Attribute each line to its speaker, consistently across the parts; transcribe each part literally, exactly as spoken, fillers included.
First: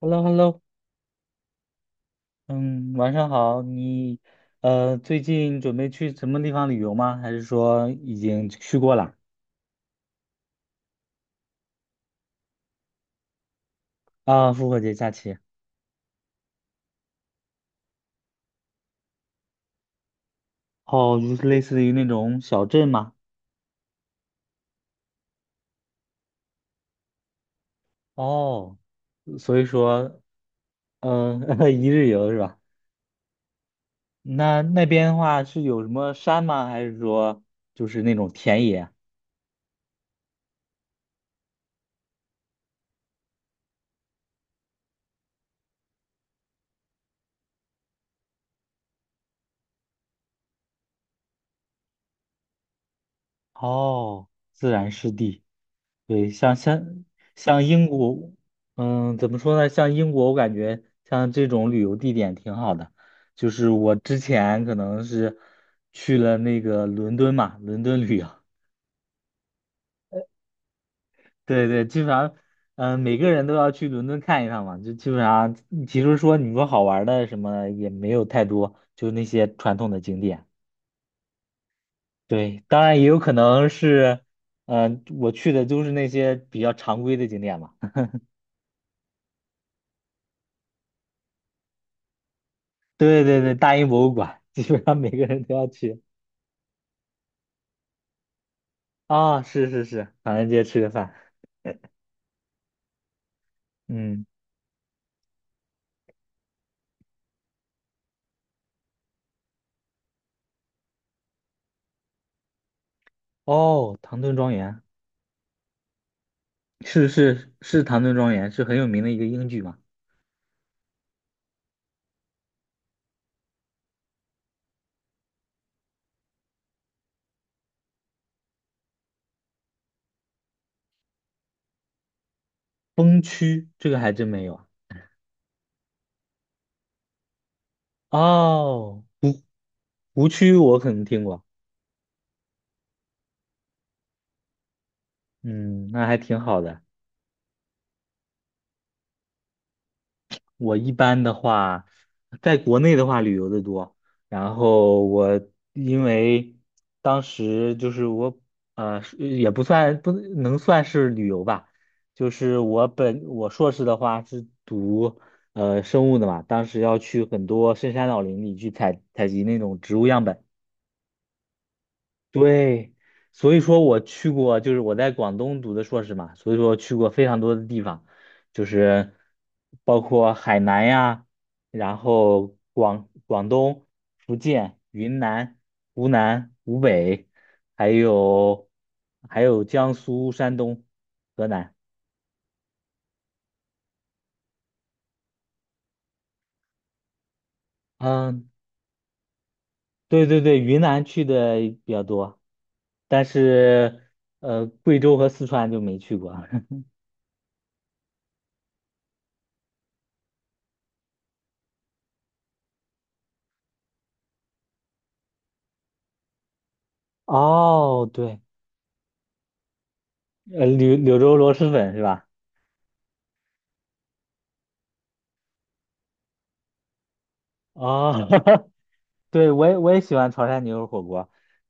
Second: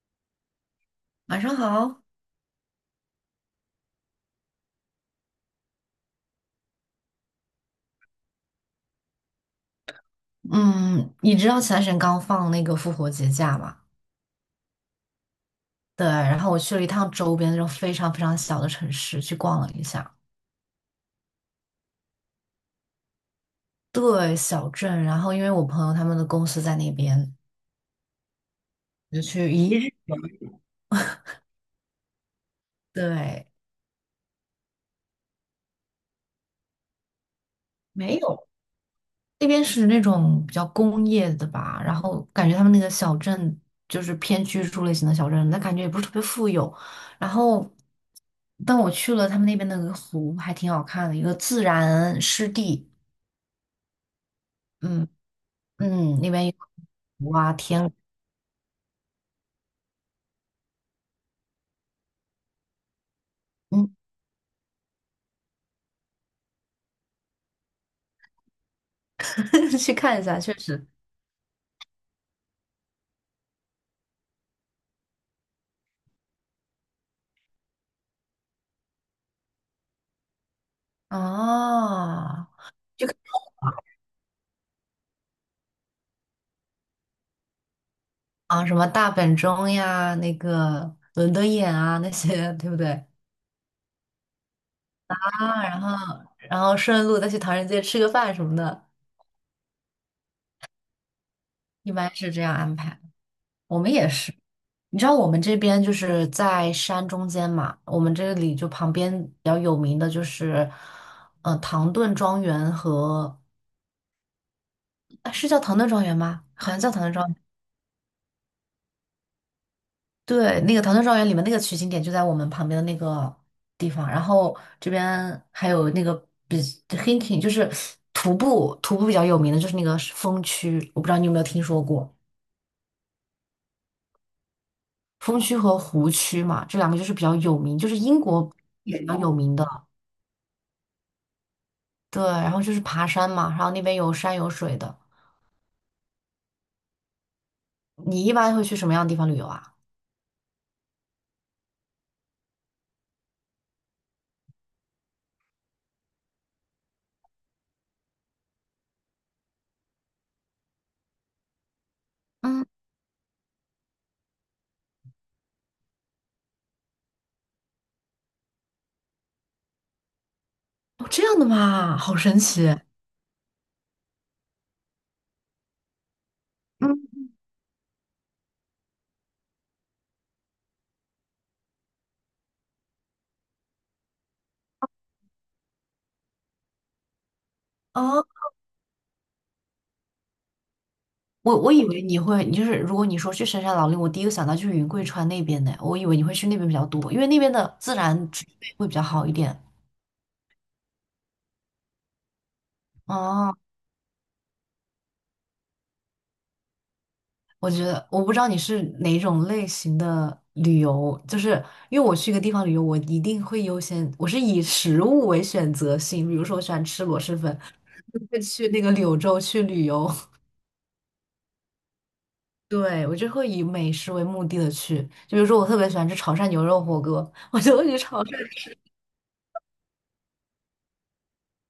Speaker 1: Hello，Hello，
Speaker 2: 晚上好。
Speaker 1: 嗯，晚上好。你呃，最近准备去什么地方旅游吗？还是说已经去过了？
Speaker 2: 嗯，你知道前段时间刚放那个复活节假吗？
Speaker 1: 啊，复活节假期。
Speaker 2: 对，然后我去了一趟周边那种非常非常小的城市去逛了一下。
Speaker 1: 哦，就是类似于那种小镇吗？
Speaker 2: 对，小镇。然后因为我朋友他们的公司在那边，
Speaker 1: 哦，
Speaker 2: 就去
Speaker 1: 所以
Speaker 2: 一日。
Speaker 1: 说，嗯、呃，一日游是吧？
Speaker 2: 对，
Speaker 1: 那那边的话是有什么山吗？还是说就是那
Speaker 2: 没
Speaker 1: 种
Speaker 2: 有，
Speaker 1: 田野？
Speaker 2: 那边是那种比较工业的吧，然后感觉他们那个小镇就是偏居住类型的小镇，但感觉也不是特别富有。然后，但我去了他们那边的那个湖，还挺好看的，一个自然湿地。
Speaker 1: 哦，自然
Speaker 2: 嗯。
Speaker 1: 湿地。
Speaker 2: 嗯，
Speaker 1: 对，
Speaker 2: 那边有
Speaker 1: 像像
Speaker 2: 哇
Speaker 1: 像
Speaker 2: 天
Speaker 1: 英
Speaker 2: 鹅。
Speaker 1: 国，嗯，怎么说呢？像英国，我感觉像这种旅游地点挺好的。就是我
Speaker 2: 嗯，
Speaker 1: 之前可能是去了那个伦敦嘛，伦敦旅游，
Speaker 2: 去看一下，确实。
Speaker 1: 对对，基本上，嗯，每个人都要去伦敦看一趟嘛。就基本上，其实说你说好玩的什么也没有太多，就那些传统的景点。
Speaker 2: 哦，
Speaker 1: 对，当然也有可能是，嗯、我去的都是那些比较常规的景点嘛。
Speaker 2: 啊，什么大本钟呀，那个伦敦眼啊，那些，对不对？
Speaker 1: 对对对，大英博物馆，基本上每
Speaker 2: 啊，
Speaker 1: 个人都要
Speaker 2: 然
Speaker 1: 去
Speaker 2: 后然后顺路再去唐人街吃个饭什么的，
Speaker 1: 啊、是是是，唐人街吃个饭，
Speaker 2: 一般是这样安排。我们也
Speaker 1: 嗯，
Speaker 2: 是，你知道我们这边就是在山中间嘛，我们这里就旁边比较有名的就是，呃，唐顿庄园和，
Speaker 1: 哦，唐顿庄园
Speaker 2: 啊是叫唐顿庄园吗？好像叫唐
Speaker 1: 是
Speaker 2: 顿庄园。
Speaker 1: 是是唐顿庄园，是很有名的一个英剧嘛。
Speaker 2: 对，那个《唐顿庄园》里面那个取景点就在我们旁边的那个地方，然后这边还有那个比 hiking,就是徒步，徒步比较有名的就是那个是峰区，我不知道你有没有听说过
Speaker 1: 崩区这个还真没有啊
Speaker 2: 峰区和湖区嘛，这两个就是比较有名，就是英国也
Speaker 1: 哦，
Speaker 2: 比较有名的。
Speaker 1: 湖区我可能听过，
Speaker 2: 对，然后就是爬山嘛，然后那边有山有水的。
Speaker 1: 嗯，那还挺好的。
Speaker 2: 你一般会去什么样的地方旅游啊？
Speaker 1: 我一般的话，在国内的话旅游的多，然后我因为当时就是我呃是也不算不能算是旅游吧，就是
Speaker 2: 嗯，
Speaker 1: 我本我硕士的话是读呃生物的嘛，当时要去很多深山老林里去采采集那种植物样本。
Speaker 2: 哦这样的嘛，好神奇。
Speaker 1: 对，所以说我去过，就是我在广东读的硕士嘛，所以说去过非
Speaker 2: 嗯，
Speaker 1: 常多的地方，就是包括海南呀，然后广广东、福建、云南、湖南、湖北，还
Speaker 2: 哦。
Speaker 1: 有还有江苏、山东、河
Speaker 2: 我我
Speaker 1: 南。
Speaker 2: 以为你会，你就是如果你说去深山老林，我第一个想到就是云贵川那边的，我以为你会去那边比较多，因为那边的自然植
Speaker 1: 嗯，
Speaker 2: 被会比较好一点。
Speaker 1: 对对对，云南去的比较多，但
Speaker 2: 哦，
Speaker 1: 是呃，贵州和四川就没去过。
Speaker 2: 我觉得我不知道你是哪种类型的旅游，就是因为我去一个地方旅游，我一定会优先，我是以食物为选择性，比如说我喜欢吃螺蛳粉，
Speaker 1: 哦，
Speaker 2: 就会
Speaker 1: 对。
Speaker 2: 去那个柳州去旅游。
Speaker 1: 呃，柳柳州螺蛳粉是吧？
Speaker 2: 对，我就会以美食为目的的去，就比如说我特别喜欢吃潮汕牛肉火锅，我就会去潮
Speaker 1: 哦，
Speaker 2: 汕。
Speaker 1: 对，我也我也喜欢潮汕牛肉火锅，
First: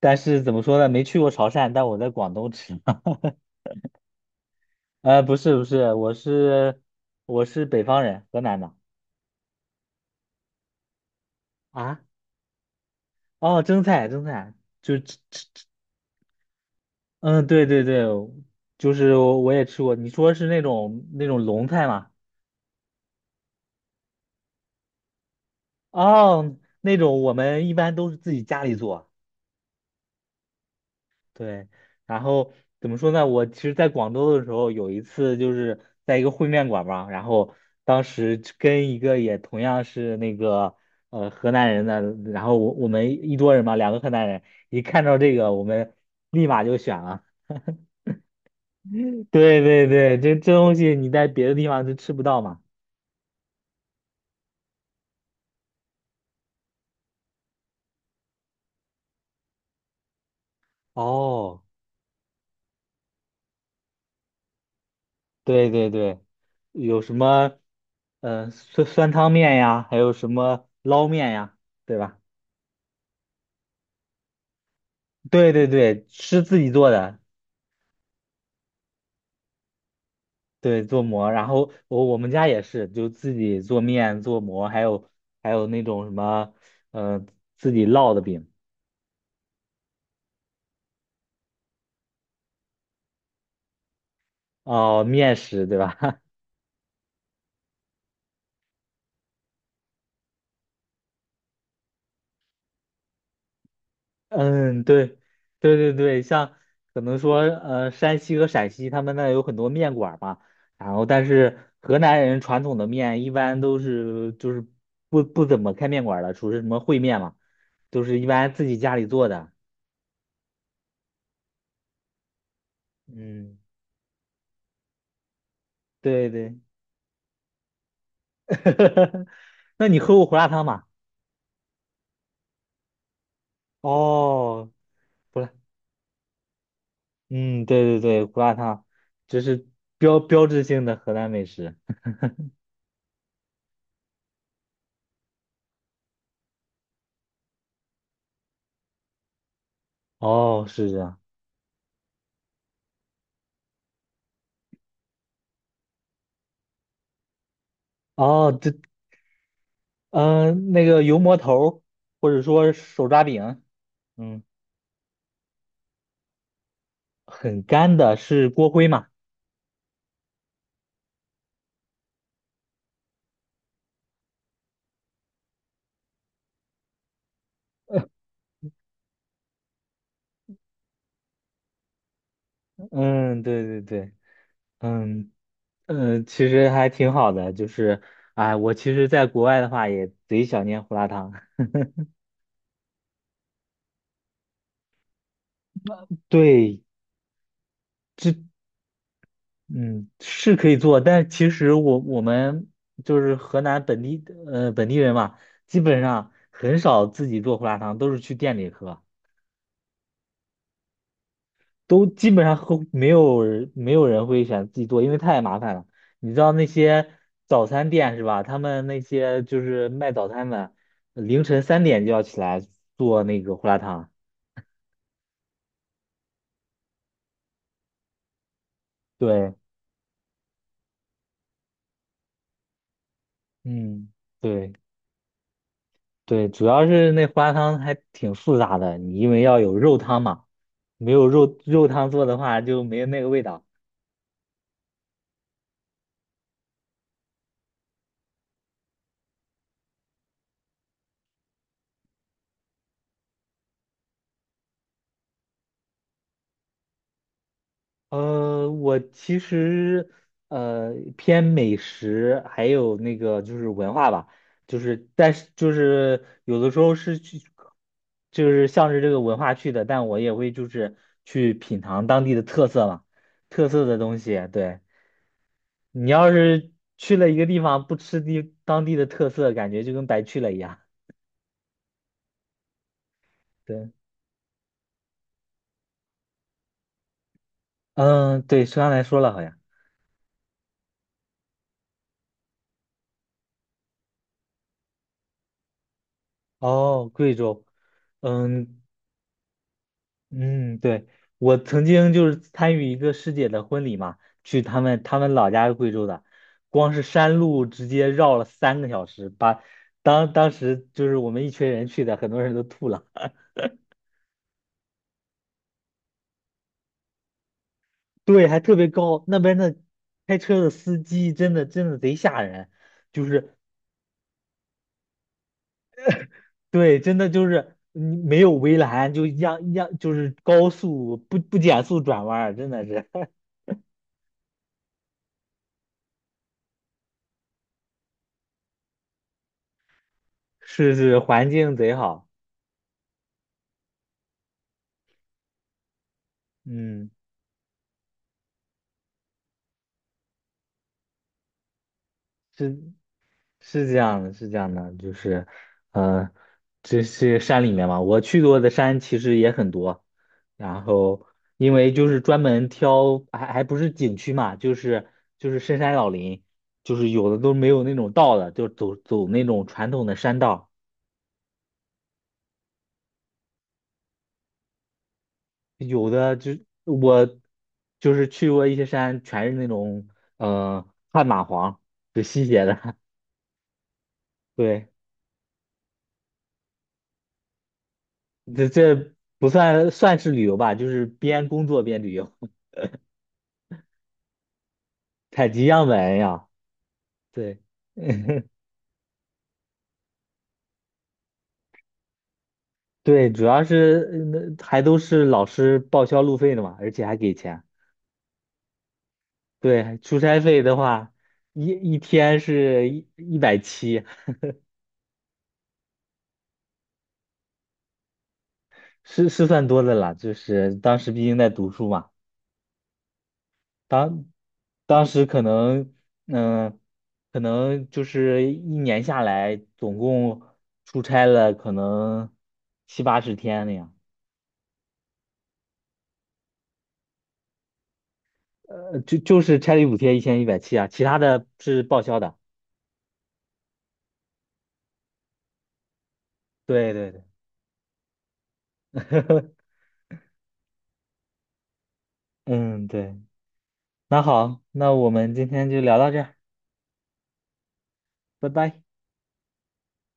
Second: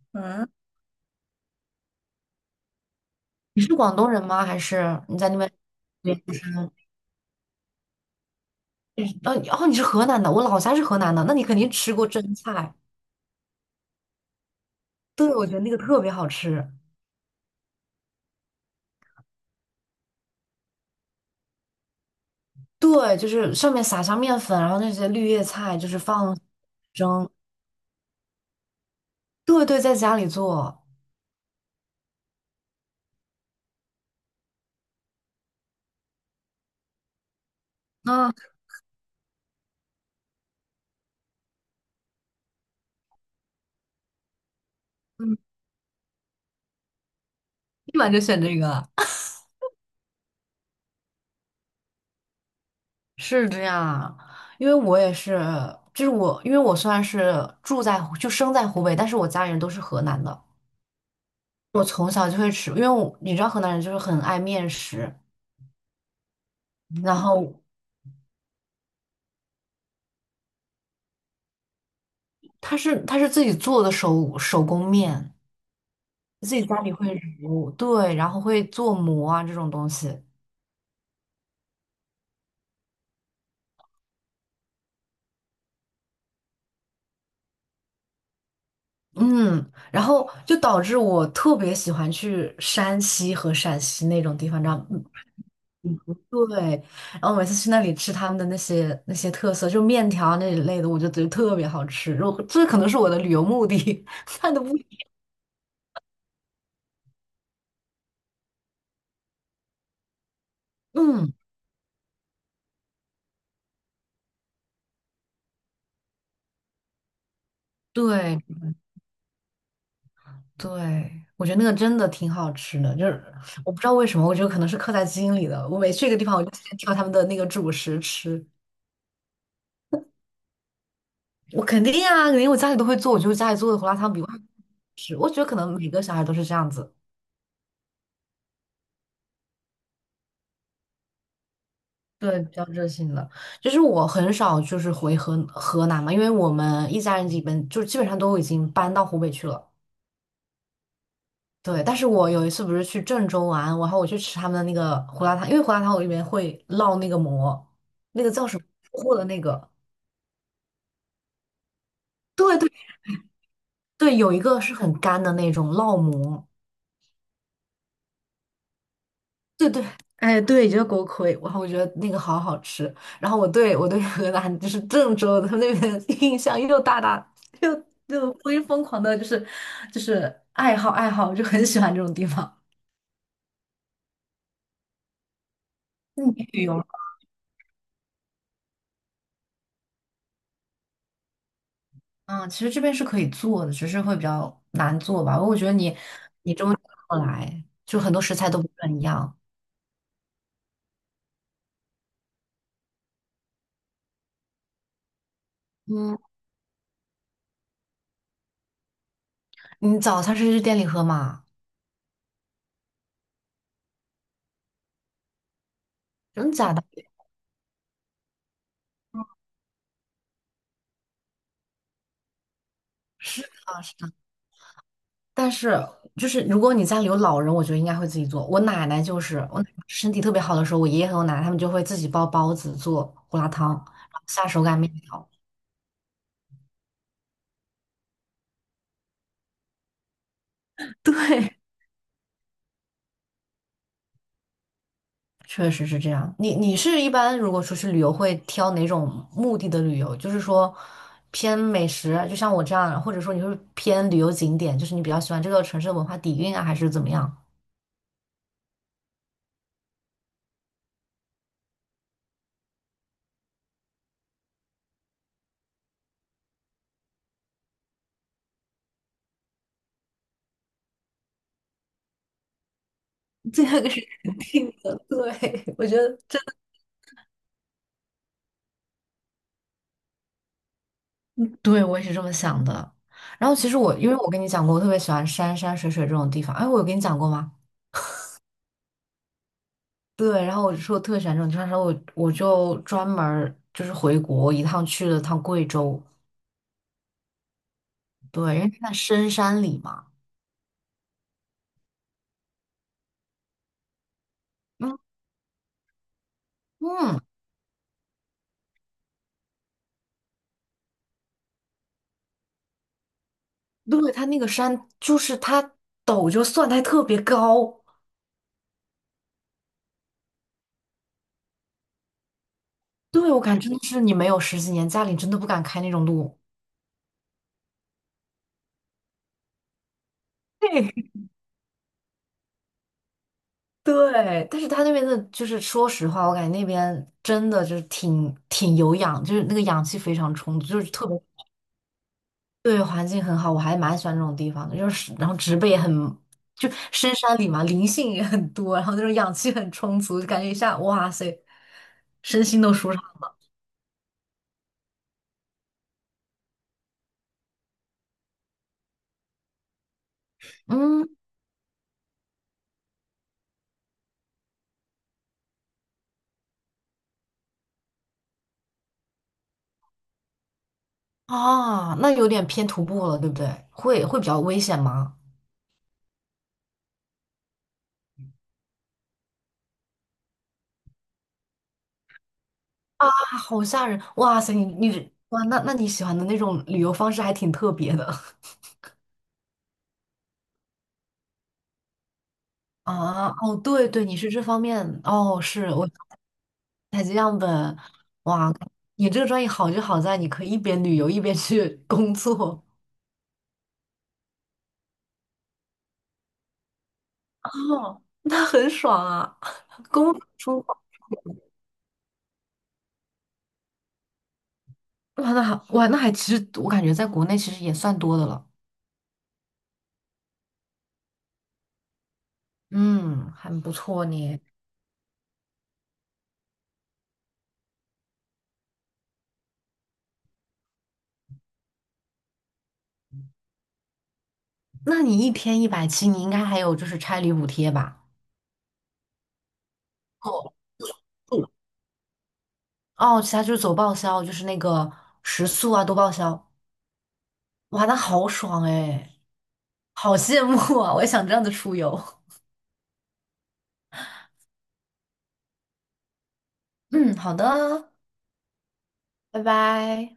Speaker 1: 但是
Speaker 2: 嗯，
Speaker 1: 怎么说呢，没去过潮汕，但我在广东吃。
Speaker 2: 你是广东人吗？还是你
Speaker 1: 呃，
Speaker 2: 在
Speaker 1: 不
Speaker 2: 那边？
Speaker 1: 是不是，我
Speaker 2: 哦，
Speaker 1: 是我是北方人，河南的
Speaker 2: 呃，哦，你是河南的，我老家是河南的，那你肯定吃
Speaker 1: 啊。
Speaker 2: 过蒸菜。
Speaker 1: 哦，蒸菜蒸菜，就吃
Speaker 2: 对，
Speaker 1: 吃
Speaker 2: 我觉得
Speaker 1: 吃，
Speaker 2: 那个特别好吃。
Speaker 1: 嗯，对对对，就是我我也吃过。你说是那种那种龙菜吗？
Speaker 2: 对，就是上面撒上面粉，然后那些绿叶菜就是放
Speaker 1: 哦，那种
Speaker 2: 蒸。
Speaker 1: 我们一般都是自己家里做。
Speaker 2: 对对，在家里做
Speaker 1: 对，然后怎么说呢？我其实，在广州的时候，有一次就是在一个烩面馆嘛，然后当
Speaker 2: 啊。
Speaker 1: 时就跟一个也同样是那个呃河南人的，然后我我们一桌人嘛，两个河南人，一看到这
Speaker 2: 嗯，
Speaker 1: 个，我们立马就选了。
Speaker 2: 立马就选这个啊。
Speaker 1: 对对对，这这东西你在别的地方就吃不到嘛。
Speaker 2: 是这样，因为我也是，就是我，因为我虽然是住在湖就生在湖北，但是我家里人都是河南的。
Speaker 1: 哦，
Speaker 2: 我从小就会吃，因为我你知道河南人就是很爱面食，
Speaker 1: 对对对，有什
Speaker 2: 然
Speaker 1: 么
Speaker 2: 后
Speaker 1: 呃酸酸汤面呀，还有什么捞面呀，对吧？
Speaker 2: 他是他是自己做的手手工面，
Speaker 1: 对对对，是
Speaker 2: 自
Speaker 1: 自
Speaker 2: 己
Speaker 1: 己
Speaker 2: 家
Speaker 1: 做
Speaker 2: 里会
Speaker 1: 的。
Speaker 2: 揉，对，然后会做馍啊这种东西。
Speaker 1: 对，做馍，然后我我们家也是，就自己做面、做馍，还有还有那种什么，呃，自己烙的饼，
Speaker 2: 嗯，然后就导致我特别喜欢去山西和陕西那种地方，你知道吗？
Speaker 1: 哦，
Speaker 2: 嗯
Speaker 1: 面食，对吧？
Speaker 2: 对，然后每次去那里吃他们的那些那些特色，就面条啊那一类的，我就觉得特别好吃。我这可能是我的旅游目的，看的不
Speaker 1: 嗯，
Speaker 2: 一。
Speaker 1: 对，对对对，像可能说，呃，山西和陕西他们那有很多面馆儿嘛，然后但
Speaker 2: 嗯，
Speaker 1: 是河南人传统的面一般都是就是不不怎么开面馆儿的，属于什么烩面嘛，都是一
Speaker 2: 对，
Speaker 1: 般自己家里做的。
Speaker 2: 对，我觉得那个真的挺好吃的，就是
Speaker 1: 嗯，
Speaker 2: 我不知道为什么，我觉得可能是刻在基因里的。我每去一个地
Speaker 1: 对
Speaker 2: 方，我就
Speaker 1: 对，
Speaker 2: 先挑他们的那个主食吃。
Speaker 1: 那你喝过胡辣汤吗？
Speaker 2: 我肯定啊，肯定我家里都会做，我觉得家里做的胡辣汤比外面
Speaker 1: 哦，
Speaker 2: 吃。我觉
Speaker 1: 不
Speaker 2: 得
Speaker 1: 辣，
Speaker 2: 可能每个小孩都是这样子，
Speaker 1: 嗯，对对对，胡辣汤，这是标标志性的河南美食。
Speaker 2: 对，比较热性的。就是我很少就是回河河南嘛，因为我们一家人基本就基本上都已经搬到湖北去了。
Speaker 1: 哦，是这样。
Speaker 2: 对，但是我有一次不是去郑州玩，然后我去吃他们的那个胡辣汤，因为胡辣汤我里面会烙那个馍，那个叫
Speaker 1: 哦，
Speaker 2: 什么
Speaker 1: 这，
Speaker 2: 破的那个。
Speaker 1: 嗯、那个油馍头儿或者
Speaker 2: 对对
Speaker 1: 说手抓饼，
Speaker 2: 对，有一
Speaker 1: 嗯，
Speaker 2: 个是很干的那种烙馍，
Speaker 1: 很干的，是锅盔嘛？
Speaker 2: 对对，哎对，就是锅盔，然后我觉得那个好好吃。然后我对我对 河南就是郑州他们那边的印象又大大又又疯疯狂的，就是就是爱好爱好，就很喜欢这种地方。
Speaker 1: 嗯，对对对，嗯嗯、呃
Speaker 2: 你
Speaker 1: 其
Speaker 2: 旅
Speaker 1: 实
Speaker 2: 游，
Speaker 1: 还挺好的，就是，哎，我其实在国外的话也贼想念胡辣汤。
Speaker 2: 嗯，其实这边是可以做的，只是会比较难做吧。我觉得你你这么
Speaker 1: 对，
Speaker 2: 过来，就很多食材都不是很一样。
Speaker 1: 嗯，是可以做，但其实我我们就是河南本地呃本地人嘛，基本
Speaker 2: 嗯，
Speaker 1: 上很少自己做胡辣汤，都是去店里喝，
Speaker 2: 你早餐是去店里喝吗？
Speaker 1: 都基本上喝没有人没有人会选自己做，因为太麻烦了。你知
Speaker 2: 真
Speaker 1: 道
Speaker 2: 的
Speaker 1: 那
Speaker 2: 假的？
Speaker 1: 些早餐店是吧？他们那些就是卖早餐的，凌晨三点就要起来做那
Speaker 2: 是
Speaker 1: 个胡辣
Speaker 2: 的，是
Speaker 1: 汤。
Speaker 2: 的。但是就是如果你家里有老人，我觉得应该会自己做。我奶奶就是
Speaker 1: 对，
Speaker 2: 我奶奶身体特别好的时候，我爷爷和我奶奶他们就会自己包包子、做胡辣汤，然
Speaker 1: 嗯，
Speaker 2: 后下手
Speaker 1: 对。
Speaker 2: 擀面条。
Speaker 1: 对，主要是那花汤还挺复杂的，你因为要有肉汤嘛，没
Speaker 2: 对，
Speaker 1: 有肉肉汤做的话就没有那个味道。
Speaker 2: 确实是这样。你你是一般如果出去旅游会挑哪种目的的旅游？就是说偏美食，就像我这样，或者说你会偏旅游景点，就是你比较喜欢这个城市的文化底蕴啊，还是怎么样？
Speaker 1: 呃，我其实呃偏美食，还有那个就是文化吧，就是但是就是有的时候是去，就是向着这个文化去的，但我也会就是去品尝当地的特色嘛，
Speaker 2: 这
Speaker 1: 特色
Speaker 2: 个
Speaker 1: 的
Speaker 2: 是
Speaker 1: 东
Speaker 2: 肯
Speaker 1: 西，
Speaker 2: 定
Speaker 1: 对。
Speaker 2: 的。对，我觉
Speaker 1: 你
Speaker 2: 得。
Speaker 1: 要
Speaker 2: 这。
Speaker 1: 是去了一个地方不吃地当地的特色，感觉就跟白去了一样。
Speaker 2: 对，我也是这么想的。然后其实
Speaker 1: 对，
Speaker 2: 我，因为我跟你讲过，我特别喜欢山山水水这种地方。哎，我有跟你讲过吗？
Speaker 1: 嗯，对，是刚来说了，好像。
Speaker 2: 对，然后我就说我特别喜欢这种地方，然后我我就专门儿就是回国一趟去了趟贵州，
Speaker 1: 哦，贵州，
Speaker 2: 对，因为
Speaker 1: 嗯
Speaker 2: 它在深山里嘛。
Speaker 1: 嗯，对，我曾经就是参与一个师姐的婚礼嘛，去他
Speaker 2: 嗯
Speaker 1: 们他们老家是贵州的，光是
Speaker 2: 嗯，
Speaker 1: 山路直接绕了三个小时，把当当时就是我们一群人去的，很多人都吐了。
Speaker 2: 对，它那个山就是它陡就算，它还特别高。
Speaker 1: 对，还特别高，那边的开车的司机真的真的贼吓人，就
Speaker 2: 对，我
Speaker 1: 是
Speaker 2: 感觉真的是你没有十几年，家里真的不敢开那种路。
Speaker 1: 对，真的就是嗯没有围栏，就一样一样，就是高
Speaker 2: 嘿
Speaker 1: 速不不减速转弯儿真的是。
Speaker 2: 对，但是他那边的，就是说实话，我感觉那边真的就是挺挺有氧，就是那个氧气非常充足，就是
Speaker 1: 是
Speaker 2: 特别
Speaker 1: 是，环境贼好，
Speaker 2: 对环境很好，我还蛮喜欢这种地方的。就是然后植被也很，就
Speaker 1: 嗯，
Speaker 2: 深山里嘛，灵性也很多，然后那种氧气很充足，就感觉一下哇塞，身心都
Speaker 1: 是
Speaker 2: 舒畅。
Speaker 1: 是这样的，是这样的，就是，呃，这是山里面嘛，我去过的山其实也很多，然
Speaker 2: 嗯
Speaker 1: 后因为就是专门挑，还还不是景区嘛，就是就是深山老林，就是有的都没有那种道的，就走走那种传统的山道，
Speaker 2: 啊，那有点偏徒步了，对不对？会会比较危险吗？
Speaker 1: 有的就我就是去过一些山，全是那种呃旱蚂蟥，就吸血的，
Speaker 2: 啊，好吓人！哇塞，你
Speaker 1: 对。
Speaker 2: 你哇，那那你喜欢的那种旅游方式还挺特别的。
Speaker 1: 这这不算算是旅游吧，就是边工作边旅游，
Speaker 2: 啊，哦，对对，你是这方面，哦，
Speaker 1: 采集
Speaker 2: 是
Speaker 1: 样
Speaker 2: 我
Speaker 1: 本呀。
Speaker 2: 采集样
Speaker 1: 对，
Speaker 2: 本，哇，你这个专业好就好在你可以一边旅游一边去工作。
Speaker 1: 对，主要是嗯还都是老师报销路费的嘛，而且还给 钱。
Speaker 2: 哦，那很爽啊。
Speaker 1: 对，
Speaker 2: 工
Speaker 1: 出
Speaker 2: 作
Speaker 1: 差
Speaker 2: 舒
Speaker 1: 费的
Speaker 2: 服
Speaker 1: 话，一一天是一一百七，
Speaker 2: 哇，那还哇，那还其实我感觉在国内其实也算多的了。
Speaker 1: 是是算多的了。就是当时毕竟在读书嘛，
Speaker 2: 嗯，很不错
Speaker 1: 当
Speaker 2: 呢。
Speaker 1: 当时可能嗯、可能就是一年下来，总共出差了可能七八十天那样。
Speaker 2: 那你一天一百七，你应该还有就是差旅补贴吧？
Speaker 1: 呃，就就是差旅补贴一千一
Speaker 2: 哦，
Speaker 1: 百七啊，其他的
Speaker 2: 不
Speaker 1: 是报销的。
Speaker 2: 哦，其他就是走报销，就是那个食宿啊都报销，
Speaker 1: 对对对，
Speaker 2: 哇，那好爽哎。好羡慕啊！我也想这样子出游。
Speaker 1: 嗯，对，那好，那我们今天就聊到这儿，
Speaker 2: 嗯，好的，
Speaker 1: 拜拜。
Speaker 2: 拜拜。